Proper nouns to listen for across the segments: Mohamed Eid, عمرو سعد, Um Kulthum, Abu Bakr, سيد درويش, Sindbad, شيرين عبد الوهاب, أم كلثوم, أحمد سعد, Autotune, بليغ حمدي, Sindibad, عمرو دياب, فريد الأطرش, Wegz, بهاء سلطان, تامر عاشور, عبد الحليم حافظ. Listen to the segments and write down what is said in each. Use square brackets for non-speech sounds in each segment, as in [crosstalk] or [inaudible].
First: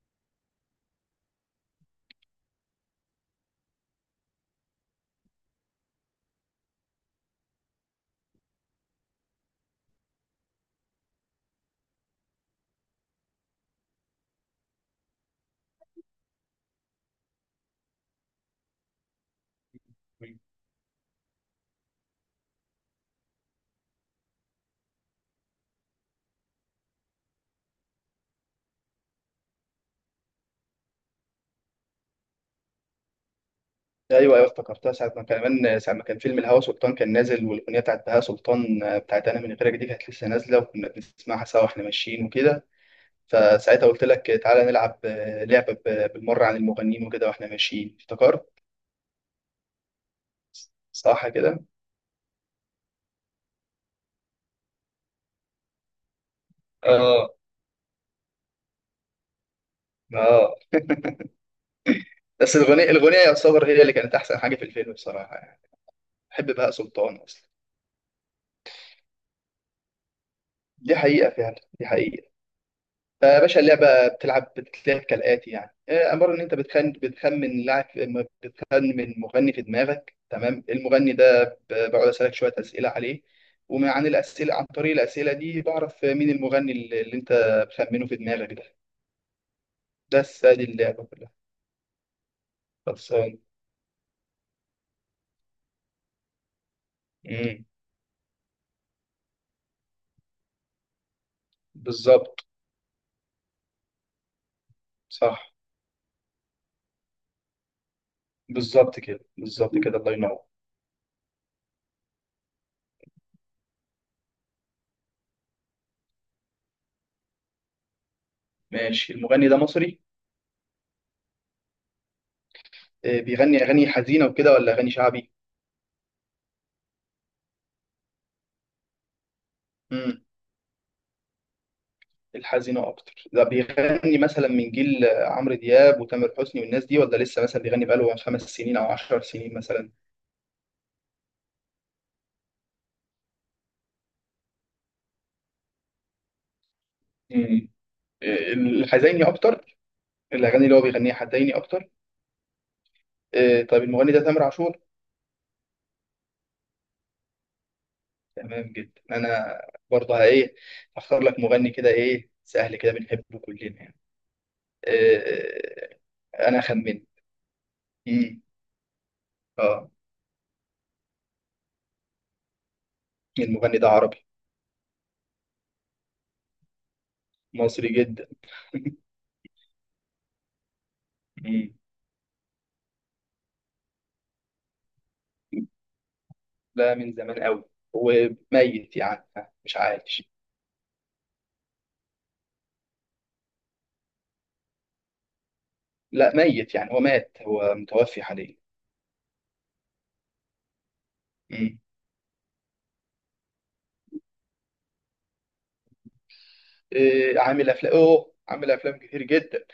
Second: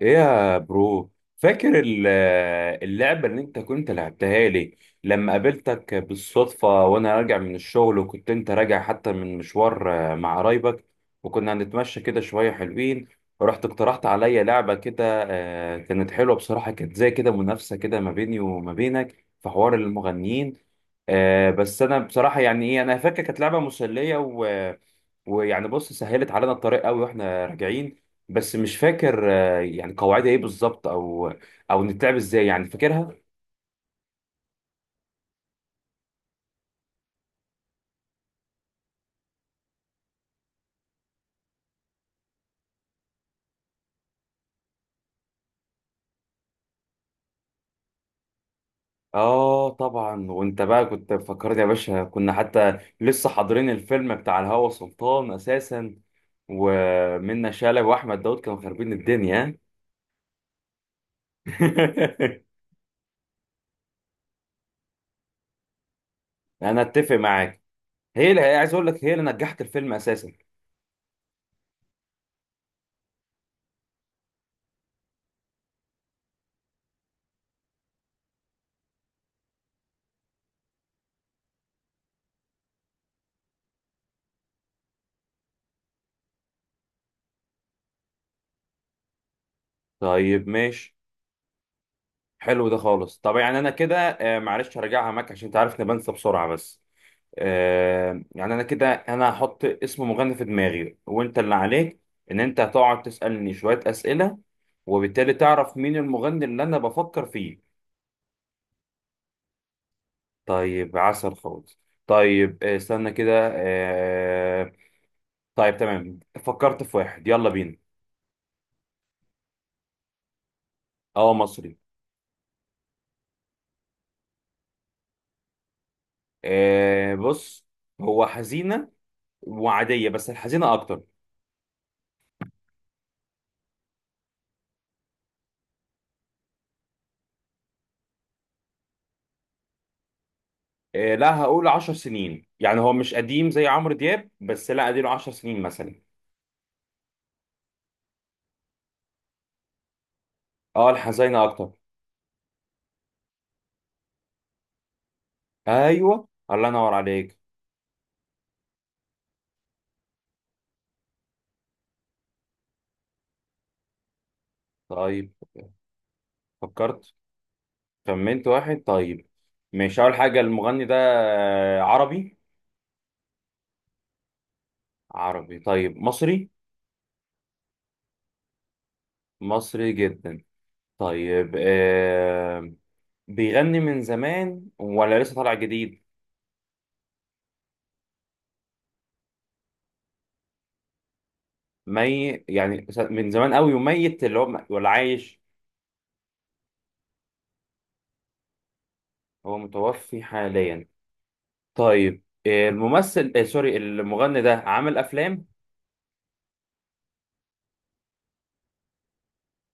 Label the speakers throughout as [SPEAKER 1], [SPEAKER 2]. [SPEAKER 1] ايه يا برو؟ فاكر اللعبة اللي انت كنت لعبتها لي لما قابلتك بالصدفة وانا راجع من الشغل، وكنت انت راجع حتى من مشوار مع قرايبك، وكنا هنتمشى كده شوية حلوين، ورحت اقترحت عليا لعبة كده. كانت حلوة بصراحة، كانت زي كده منافسة كده ما بيني وما بينك في حوار
[SPEAKER 2] ايوه
[SPEAKER 1] المغنيين. بس انا بصراحة يعني ايه، انا فاكر كانت لعبة مسلية ويعني بص، سهلت علينا الطريق قوي واحنا راجعين. بس مش فاكر يعني قواعدها ايه بالظبط، او نتلعب ازاي، يعني فاكرها؟
[SPEAKER 2] ايوه، افتكرتها ساعه ما كان، كمان ساعه ما كان فيلم الهوى سلطان كان نازل، والاغنيه بتاعت بهاء سلطان، بتاعت انا من غيرك دي كانت لسه نازله، وكنا بنسمعها سوا واحنا ماشيين وكده. فساعتها قلت لك تعالى نلعب لعبه بالمره عن المغنيين وكده واحنا ماشيين، افتكرت
[SPEAKER 1] اه طبعا، وانت بقى كنت
[SPEAKER 2] صح كده؟
[SPEAKER 1] فكرني يا باشا. كنا حتى لسه حاضرين الفيلم بتاع الهوى سلطان اساسا،
[SPEAKER 2] اه،
[SPEAKER 1] ومنة شلبي واحمد داود كانوا خاربين الدنيا.
[SPEAKER 2] اه.
[SPEAKER 1] [laughs]
[SPEAKER 2] بس الاغنيه يعتبر هي اللي كانت احسن حاجه في الفيلم بصراحه يعني. بحب بهاء
[SPEAKER 1] انا اتفق
[SPEAKER 2] سلطان اصلا.
[SPEAKER 1] معاك، هي اللي عايز اقول لك، هي اللي نجحت الفيلم اساسا.
[SPEAKER 2] دي حقيقه فعلا، دي حقيقه. فيا باشا اللعبة بتتلعب كالآتي يعني، عبارة إن أنت بتخمن لاعب، بتخمن مغني في دماغك. تمام؟ المغني ده بقعد أسألك شوية أسئلة عليه، عن عن طريق الأسئلة دي بعرف مين المغني اللي أنت بتخمنه في دماغك ده. بس
[SPEAKER 1] طيب
[SPEAKER 2] هذه
[SPEAKER 1] ماشي،
[SPEAKER 2] اللعبة كلها.
[SPEAKER 1] حلو ده خالص. طب
[SPEAKER 2] خلصان.
[SPEAKER 1] يعني انا كده، معلش هرجعها معاك عشان تعرف اني بنسى بسرعه بس.
[SPEAKER 2] مم.
[SPEAKER 1] يعني انا كده، انا هحط اسم مغني في دماغي، وانت اللي عليك ان
[SPEAKER 2] بالظبط.
[SPEAKER 1] انت هتقعد تسألني شوية اسئلة، وبالتالي
[SPEAKER 2] صح
[SPEAKER 1] تعرف مين المغني اللي انا بفكر فيه.
[SPEAKER 2] بالظبط كده، بالظبط كده، الله ينور.
[SPEAKER 1] طيب عسل خالص. طيب استنى كده، طيب تمام، فكرت في واحد يلا بينا.
[SPEAKER 2] ماشي، المغني ده مصري؟
[SPEAKER 1] اه مصري.
[SPEAKER 2] بيغني أغاني حزينة وكده ولا أغاني شعبي؟
[SPEAKER 1] بص، هو حزينة وعادية بس الحزينة اكتر.
[SPEAKER 2] الحزينة أكتر؟ ده بيغني مثلا من جيل عمرو دياب وتامر حسني والناس دي، ولا لسه مثلا بيغني بقاله خمس سنين أو عشر سنين مثلا؟
[SPEAKER 1] لا هقول عشر سنين، يعني هو مش قديم زي عمرو دياب، بس لا اديله عشر سنين مثلا.
[SPEAKER 2] مم. الحزيني أكتر؟ الأغاني اللي هو
[SPEAKER 1] اه
[SPEAKER 2] بيغنيها
[SPEAKER 1] الحزينة
[SPEAKER 2] حزيني
[SPEAKER 1] اكتر.
[SPEAKER 2] أكتر؟ طيب، المغني ده تامر عاشور.
[SPEAKER 1] ايوه الله ينور عليك.
[SPEAKER 2] تمام جدا. أنا برضه إيه، هختار لك مغني كده، إيه، سهل كده، بنحبه كلنا يعني.
[SPEAKER 1] طيب
[SPEAKER 2] آه. أنا خمن.
[SPEAKER 1] فكرت،
[SPEAKER 2] مم.
[SPEAKER 1] خمنت واحد. طيب
[SPEAKER 2] آه،
[SPEAKER 1] مش اول حاجه، المغني ده عربي.
[SPEAKER 2] المغني ده عربي؟
[SPEAKER 1] عربي. طيب مصري.
[SPEAKER 2] مصري جدا؟ [laughs]
[SPEAKER 1] مصري جدا. طيب
[SPEAKER 2] مم.
[SPEAKER 1] بيغني من زمان ولا لسه طالع جديد؟
[SPEAKER 2] لا، من زمان قوي، وميت يعني، مش عايش.
[SPEAKER 1] يعني من زمان قوي وميت، اللي هو ولا عايش؟
[SPEAKER 2] لا، ميت يعني، هو مات، هو متوفي حاليا.
[SPEAKER 1] هو متوفي حاليا.
[SPEAKER 2] مم.
[SPEAKER 1] طيب الممثل آه سوري، المغني ده عامل افلام؟
[SPEAKER 2] إيه عامل افلام؟ اوه، عامل افلام كتير جدا.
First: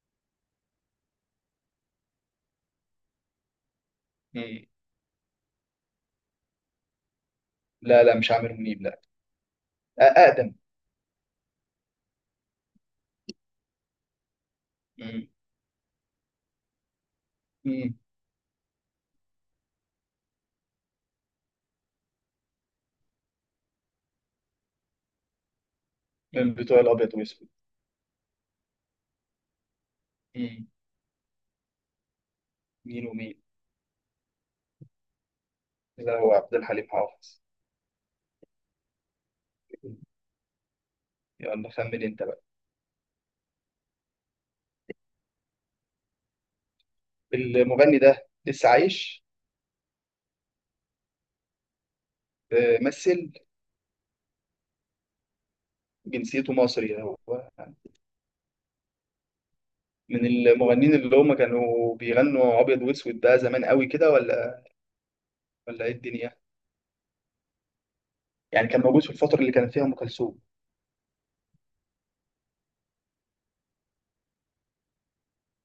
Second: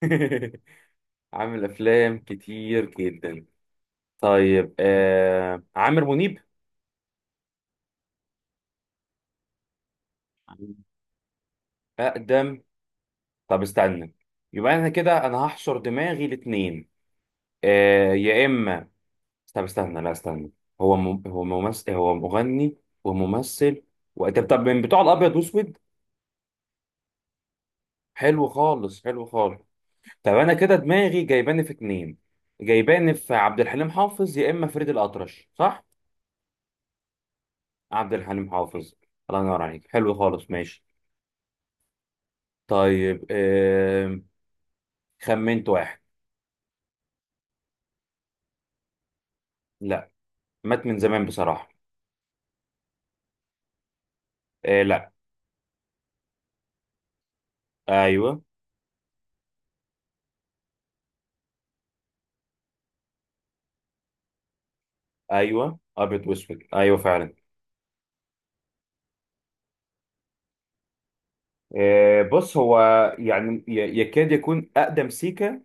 [SPEAKER 1] [laughs] عامل افلام كتير جدا.
[SPEAKER 2] مم.
[SPEAKER 1] طيب عامر منيب؟
[SPEAKER 2] لا لا، مش عامر منيب، لا. اقدم.
[SPEAKER 1] أقدم. طب استنى، يبقى أنا كده
[SPEAKER 2] مم.
[SPEAKER 1] أنا هحشر دماغي الاتنين.
[SPEAKER 2] مم.
[SPEAKER 1] يا إما، طب استنى، لا استنى. هو ممثل، هو مغني وممثل طب من بتوع الأبيض وأسود.
[SPEAKER 2] من بتوع الابيض والاسود.
[SPEAKER 1] حلو خالص. طب أنا
[SPEAKER 2] مم.
[SPEAKER 1] كده دماغي جايباني في اتنين،
[SPEAKER 2] مين
[SPEAKER 1] جايباني في
[SPEAKER 2] ومين؟
[SPEAKER 1] عبد الحليم حافظ يا إما فريد الأطرش، صح؟
[SPEAKER 2] لا، هو عبد الحليم حافظ.
[SPEAKER 1] عبد الحليم حافظ. الله ينور عليك،
[SPEAKER 2] مم.
[SPEAKER 1] حلو خالص ماشي.
[SPEAKER 2] يلا، خمن انت بقى.
[SPEAKER 1] طيب خمنت واحد.
[SPEAKER 2] المغني ده لسه عايش؟
[SPEAKER 1] لا، مات من زمان بصراحة.
[SPEAKER 2] مثل
[SPEAKER 1] آه لا.
[SPEAKER 2] جنسيته مصري هو؟
[SPEAKER 1] ايوه.
[SPEAKER 2] من المغنيين اللي هم كانوا بيغنوا ابيض واسود، ده زمان قوي كده ولا
[SPEAKER 1] ايوه
[SPEAKER 2] ولا ايه
[SPEAKER 1] ابيض
[SPEAKER 2] الدنيا؟
[SPEAKER 1] واسود، ايوه فعلا.
[SPEAKER 2] يعني كان موجود في الفترة اللي كانت فيها ام كلثوم؟
[SPEAKER 1] بص هو يعني يكاد يكون اقدم سيكا،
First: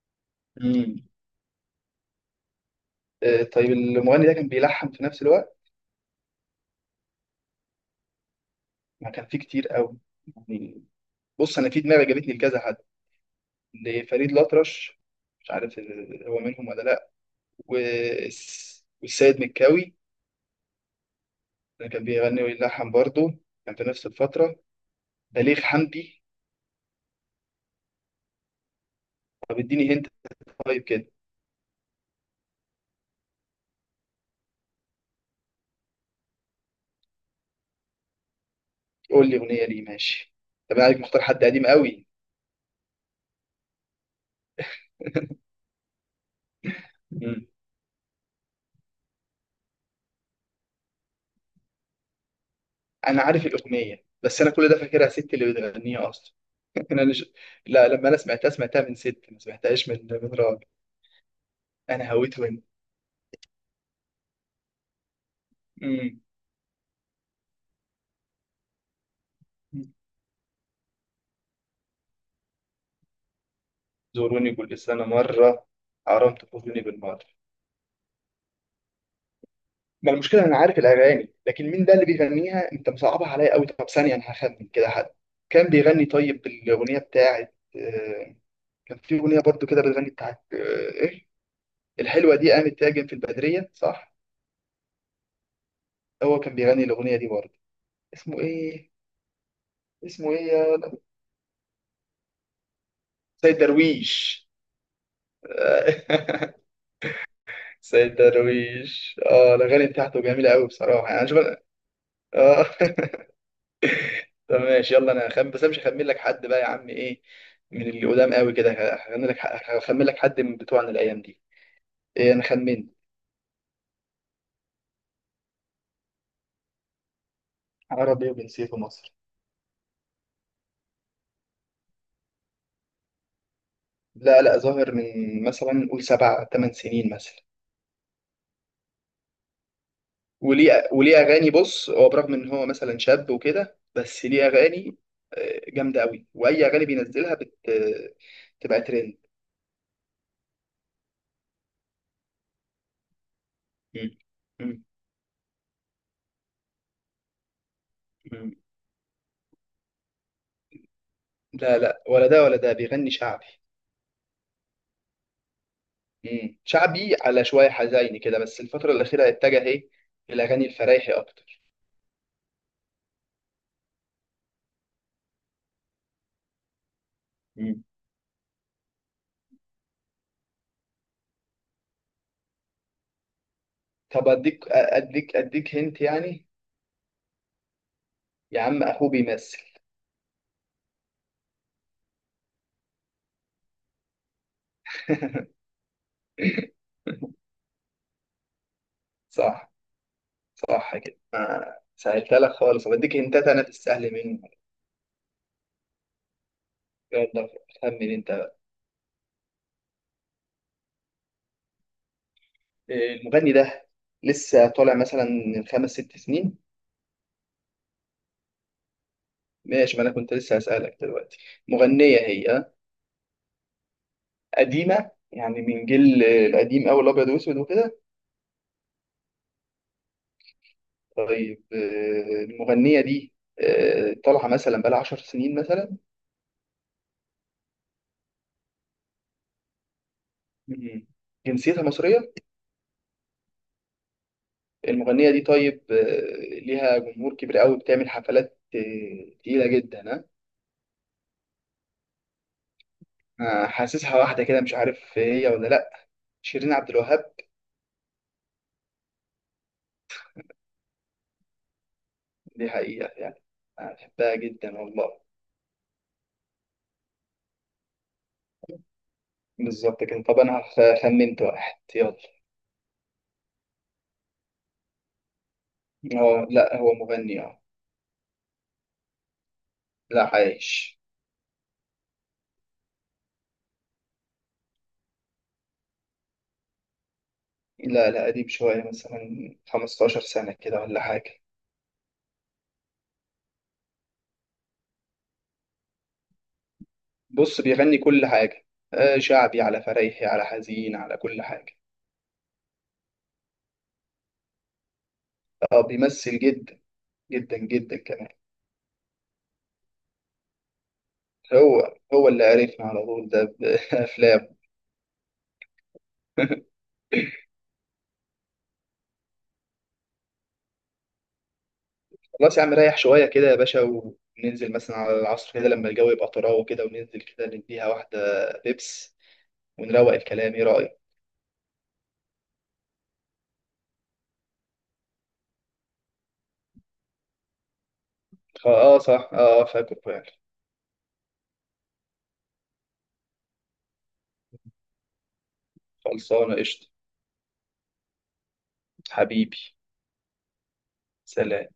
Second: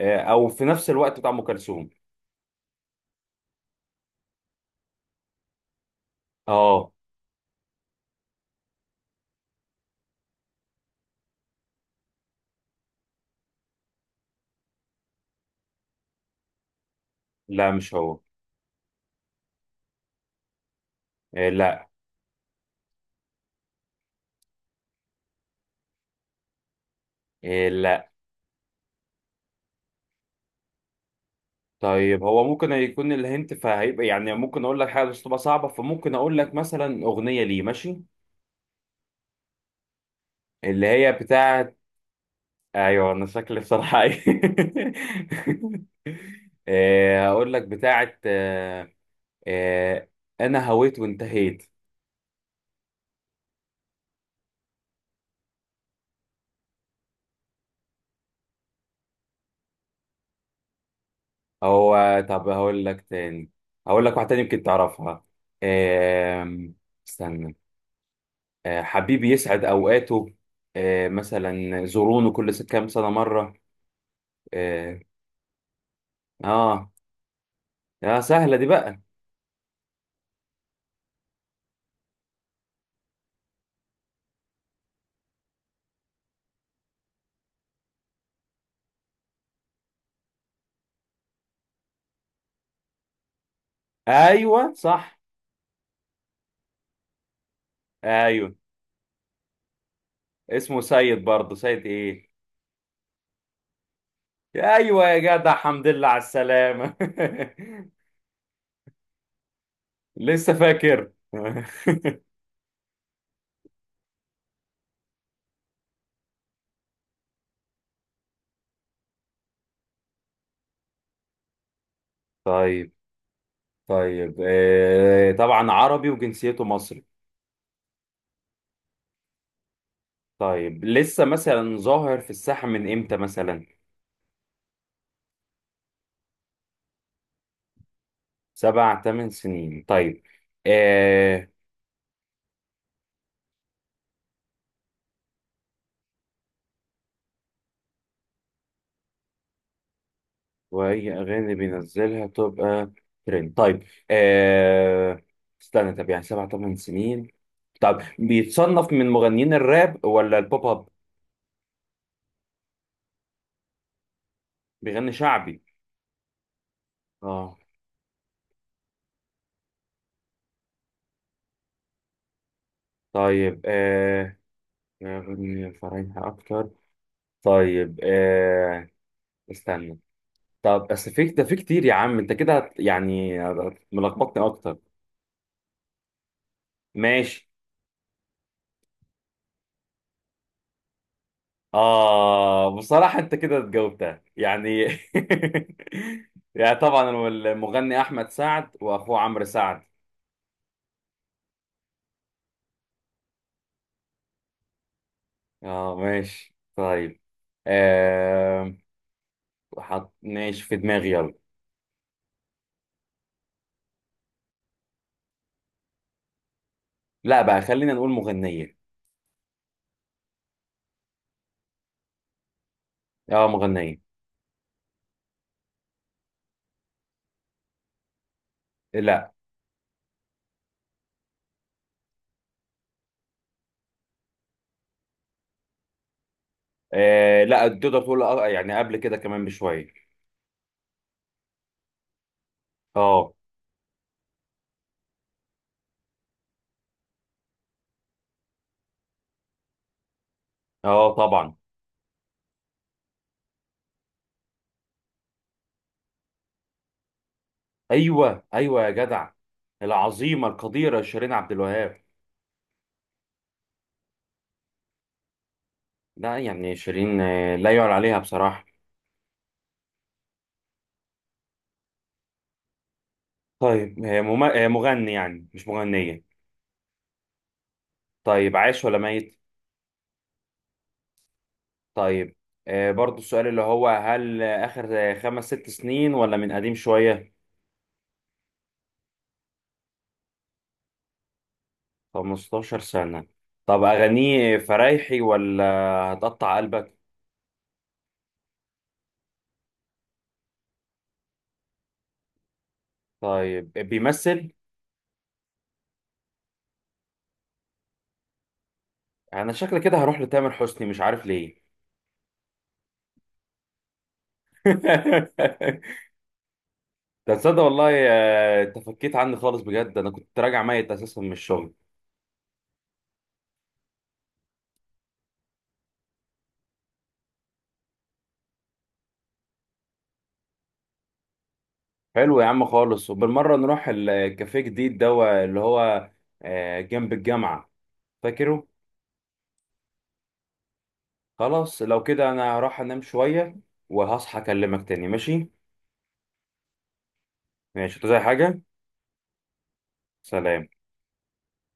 [SPEAKER 1] او في نفس
[SPEAKER 2] مم.
[SPEAKER 1] الوقت بتاع ام كلثوم.
[SPEAKER 2] طيب، المغني ده كان بيلحن في نفس الوقت؟
[SPEAKER 1] اه.
[SPEAKER 2] ما كان فيه كتير قوي يعني. بص، انا في دماغي جابتني لكذا حد، لفريد الأطرش، مش عارف هو منهم ولا لا.
[SPEAKER 1] لا مش هو.
[SPEAKER 2] والسيد مكاوي،
[SPEAKER 1] آه لا.
[SPEAKER 2] ده كان بيغني ويلحن برضه، كان في نفس الفترة. بليغ حمدي.
[SPEAKER 1] آه لا.
[SPEAKER 2] طب اديني هنت، طيب كده.
[SPEAKER 1] طيب هو ممكن يكون الهنت، فهيبقى يعني ممكن اقول لك حاجة بس تبقى صعبة، فممكن اقول لك مثلا اغنية ليه ماشي،
[SPEAKER 2] قول لي أغنية ليه ماشي. طب انا
[SPEAKER 1] اللي
[SPEAKER 2] عارف،
[SPEAKER 1] هي
[SPEAKER 2] مختار حد قديم
[SPEAKER 1] بتاعت.
[SPEAKER 2] قوي.
[SPEAKER 1] ايوه انا شكلي بصراحة [laughs] إيه.
[SPEAKER 2] [laughs] مم.
[SPEAKER 1] هقول لك بتاعت آه، انا هويت وانتهيت.
[SPEAKER 2] انا عارف الاغنيه، بس انا كل ده فاكرها ست اللي بتغنيها اصلا. [laughs] انا مش... لا، لما انا سمعتها سمعتها من ست، ما سمعتهاش من راجل. أنا
[SPEAKER 1] هو
[SPEAKER 2] هويت
[SPEAKER 1] طب
[SPEAKER 2] منه.
[SPEAKER 1] هقول لك تاني، هقول لك واحده تاني يمكن تعرفها.
[SPEAKER 2] مم.
[SPEAKER 1] آم، استنى، حبيبي يسعد اوقاته، مثلا زورونه كل كام سنه مره.
[SPEAKER 2] زوروني كل
[SPEAKER 1] اه.
[SPEAKER 2] سنة مرة، حرام تفوتوني
[SPEAKER 1] اه.
[SPEAKER 2] بالمرة.
[SPEAKER 1] سهله دي بقى.
[SPEAKER 2] ما المشكلة، أنا عارف الأغاني، لكن مين ده اللي بيغنيها؟ أنت مصعبها عليا أوي. طب ثانية، أنا هخمن كده حد كان بيغني. طيب الأغنية بتاعت كان في أغنية برضو كده بتغني بتاعت إيه، الحلوة دي قامت تهاجم في البدرية، صح؟
[SPEAKER 1] ايوه صح.
[SPEAKER 2] هو كان بيغني الأغنية دي برضو؟ اسمه
[SPEAKER 1] ايوه.
[SPEAKER 2] إيه؟ اسمه إيه يا
[SPEAKER 1] اسمه
[SPEAKER 2] ولد؟
[SPEAKER 1] سيد، برضه سيد ايه.
[SPEAKER 2] سيد درويش.
[SPEAKER 1] ايوه يا جدع،
[SPEAKER 2] [laughs]
[SPEAKER 1] الحمد لله على السلامه.
[SPEAKER 2] سيد درويش، اه، الاغاني
[SPEAKER 1] [laughs]
[SPEAKER 2] بتاعته جميله
[SPEAKER 1] لسه
[SPEAKER 2] قوي بصراحه
[SPEAKER 1] فاكر
[SPEAKER 2] يعني. أنا شوف.
[SPEAKER 1] [laughs]
[SPEAKER 2] اه. [laughs] طب ماشي، يلا، انا هخم، بس انا مش هخمن لك حد بقى يا عم، ايه، من اللي قدام قوي كده. هخمن لك، هخمن لك حد من بتوعنا الايام دي. إيه، انا خمنت.
[SPEAKER 1] طيب. طيب طبعا عربي وجنسيته مصري.
[SPEAKER 2] عربي وجنسيته مصري؟
[SPEAKER 1] طيب لسه مثلا ظاهر في الساحة من امتى مثلا؟
[SPEAKER 2] لا لا، ظاهر من مثلا نقول سبع ثمان سنين مثلا.
[SPEAKER 1] سبع تمن سنين طيب.
[SPEAKER 2] وليه
[SPEAKER 1] آه
[SPEAKER 2] اغاني. بص، هو برغم ان هو مثلا شاب وكده، بس ليه اغاني جامده قوي، واي اغاني بينزلها بت... تبقى ترند.
[SPEAKER 1] وأي أغاني بينزلها تبقى ترند. طيب
[SPEAKER 2] مم. مم.
[SPEAKER 1] آه استنى، طب يعني سبع تمن سنين؟ طب
[SPEAKER 2] مم.
[SPEAKER 1] بيتصنف من مغنيين الراب ولا البوب اب؟
[SPEAKER 2] لا لا، ولا ده ولا ده، بيغني شعبي.
[SPEAKER 1] بيغني شعبي.
[SPEAKER 2] مم. شعبي على
[SPEAKER 1] اه.
[SPEAKER 2] شوية حزيني كده، بس الفترة الأخيرة اتجه إيه، الأغاني الفرايحي أكتر.
[SPEAKER 1] طيب أغنية فرايحة أكتر.
[SPEAKER 2] مم.
[SPEAKER 1] طيب استنى، طب بس في ده في كتير يا عم، انت كده يعني
[SPEAKER 2] طب
[SPEAKER 1] ملخبطني
[SPEAKER 2] أديك
[SPEAKER 1] اكتر.
[SPEAKER 2] أديك أديك هنت يعني.
[SPEAKER 1] ماشي.
[SPEAKER 2] يا عم أخوه بيمثل.
[SPEAKER 1] بصراحة أنت كده جاوبتها يعني. [laughs] يعني
[SPEAKER 2] [laughs]
[SPEAKER 1] طبعا هو المغني أحمد سعد، وأخوه عمرو
[SPEAKER 2] صح،
[SPEAKER 1] سعد.
[SPEAKER 2] صح كده. آه. سهلتها لك خالص. طب أديك هنتات، أنا في السهل منه.
[SPEAKER 1] آه ماشي طيب.
[SPEAKER 2] يلا خمن أنت بقى.
[SPEAKER 1] آه حط ماشي في دماغي يلا.
[SPEAKER 2] إيه، المغني ده لسه طالع مثلا من خمس ست سنين؟
[SPEAKER 1] لا بقى، خلينا نقول مغنية.
[SPEAKER 2] ماشي، ما أنا كنت لسه هسألك دلوقتي. مغنية هي، آه؟
[SPEAKER 1] آه مغنية.
[SPEAKER 2] قديمة يعني، من جيل القديم أوي الأبيض وأسود وكده؟
[SPEAKER 1] لا.
[SPEAKER 2] طيب المغنية دي طالعة مثلا بقالها 10 سنين مثلا؟
[SPEAKER 1] لا تقدر تقول، يعني قبل كده كمان بشوية.
[SPEAKER 2] مم. جنسيتها مصرية؟
[SPEAKER 1] آه.
[SPEAKER 2] المغنية دي طيب ليها جمهور كبير قوي، بتعمل حفلات تقيلة جدا، ها؟
[SPEAKER 1] آه طبعا.
[SPEAKER 2] حاسسها واحدة كده، مش عارف هي ولا لأ. شيرين عبد الوهاب؟
[SPEAKER 1] أيوه أيوه يا جدع، العظيمة القديرة شيرين عبد الوهاب.
[SPEAKER 2] دي حقيقة يعني، أنا بحبها جدا والله.
[SPEAKER 1] لا يعني شيرين، لا يعلى عليها بصراحة.
[SPEAKER 2] بالظبط كده. طب أنا خمنت واحد، يلا.
[SPEAKER 1] طيب هي مغني، يعني مش مغنية.
[SPEAKER 2] هو لأ، هو مغني، اه.
[SPEAKER 1] طيب عايش ولا ميت؟
[SPEAKER 2] لا، عايش.
[SPEAKER 1] طيب برضو السؤال اللي هو هل آخر خمس ست سنين ولا من قديم شوية؟
[SPEAKER 2] لا لا، قديم شوية، مثلا 15 سنة كده ولا حاجة.
[SPEAKER 1] 15 سنة. طب أغانيه فرايحي ولا هتقطع قلبك؟
[SPEAKER 2] بص بيغني كل حاجة، شعبي على فريحي على حزين، على كل حاجة.
[SPEAKER 1] طيب بيمثل.
[SPEAKER 2] اه بيمثل، جدا جدا جدا كمان.
[SPEAKER 1] أنا شكل كده هروح لتامر حسني، مش عارف ليه.
[SPEAKER 2] هو هو اللي عرفنا على طول ده بأفلام.
[SPEAKER 1] [laughs]
[SPEAKER 2] [laughs]
[SPEAKER 1] ده تصدق والله، تفكيت عني خالص بجد، أنا كنت راجع ميت أساسا من الشغل.
[SPEAKER 2] خلاص يا عم، ريح شوية كده يا باشا، وننزل مثلا على العصر كده لما الجو يبقى طراوة كده، وننزل كده نديها واحدة بيبس، ونروق الكلام، ايه رأيك؟
[SPEAKER 1] حلو يا عم خالص، وبالمرة نروح الكافيه جديد ده اللي هو جنب الجامعة، فاكره؟
[SPEAKER 2] اه صح، اه، فاكر فعلا.
[SPEAKER 1] خلاص لو كده انا هروح انام شوية، وهصحى اكلمك تاني، ماشي؟
[SPEAKER 2] خلصانة، قشطة.
[SPEAKER 1] ماشي انت زي حاجة.
[SPEAKER 2] حبيبي،
[SPEAKER 1] سلام.
[SPEAKER 2] سلام.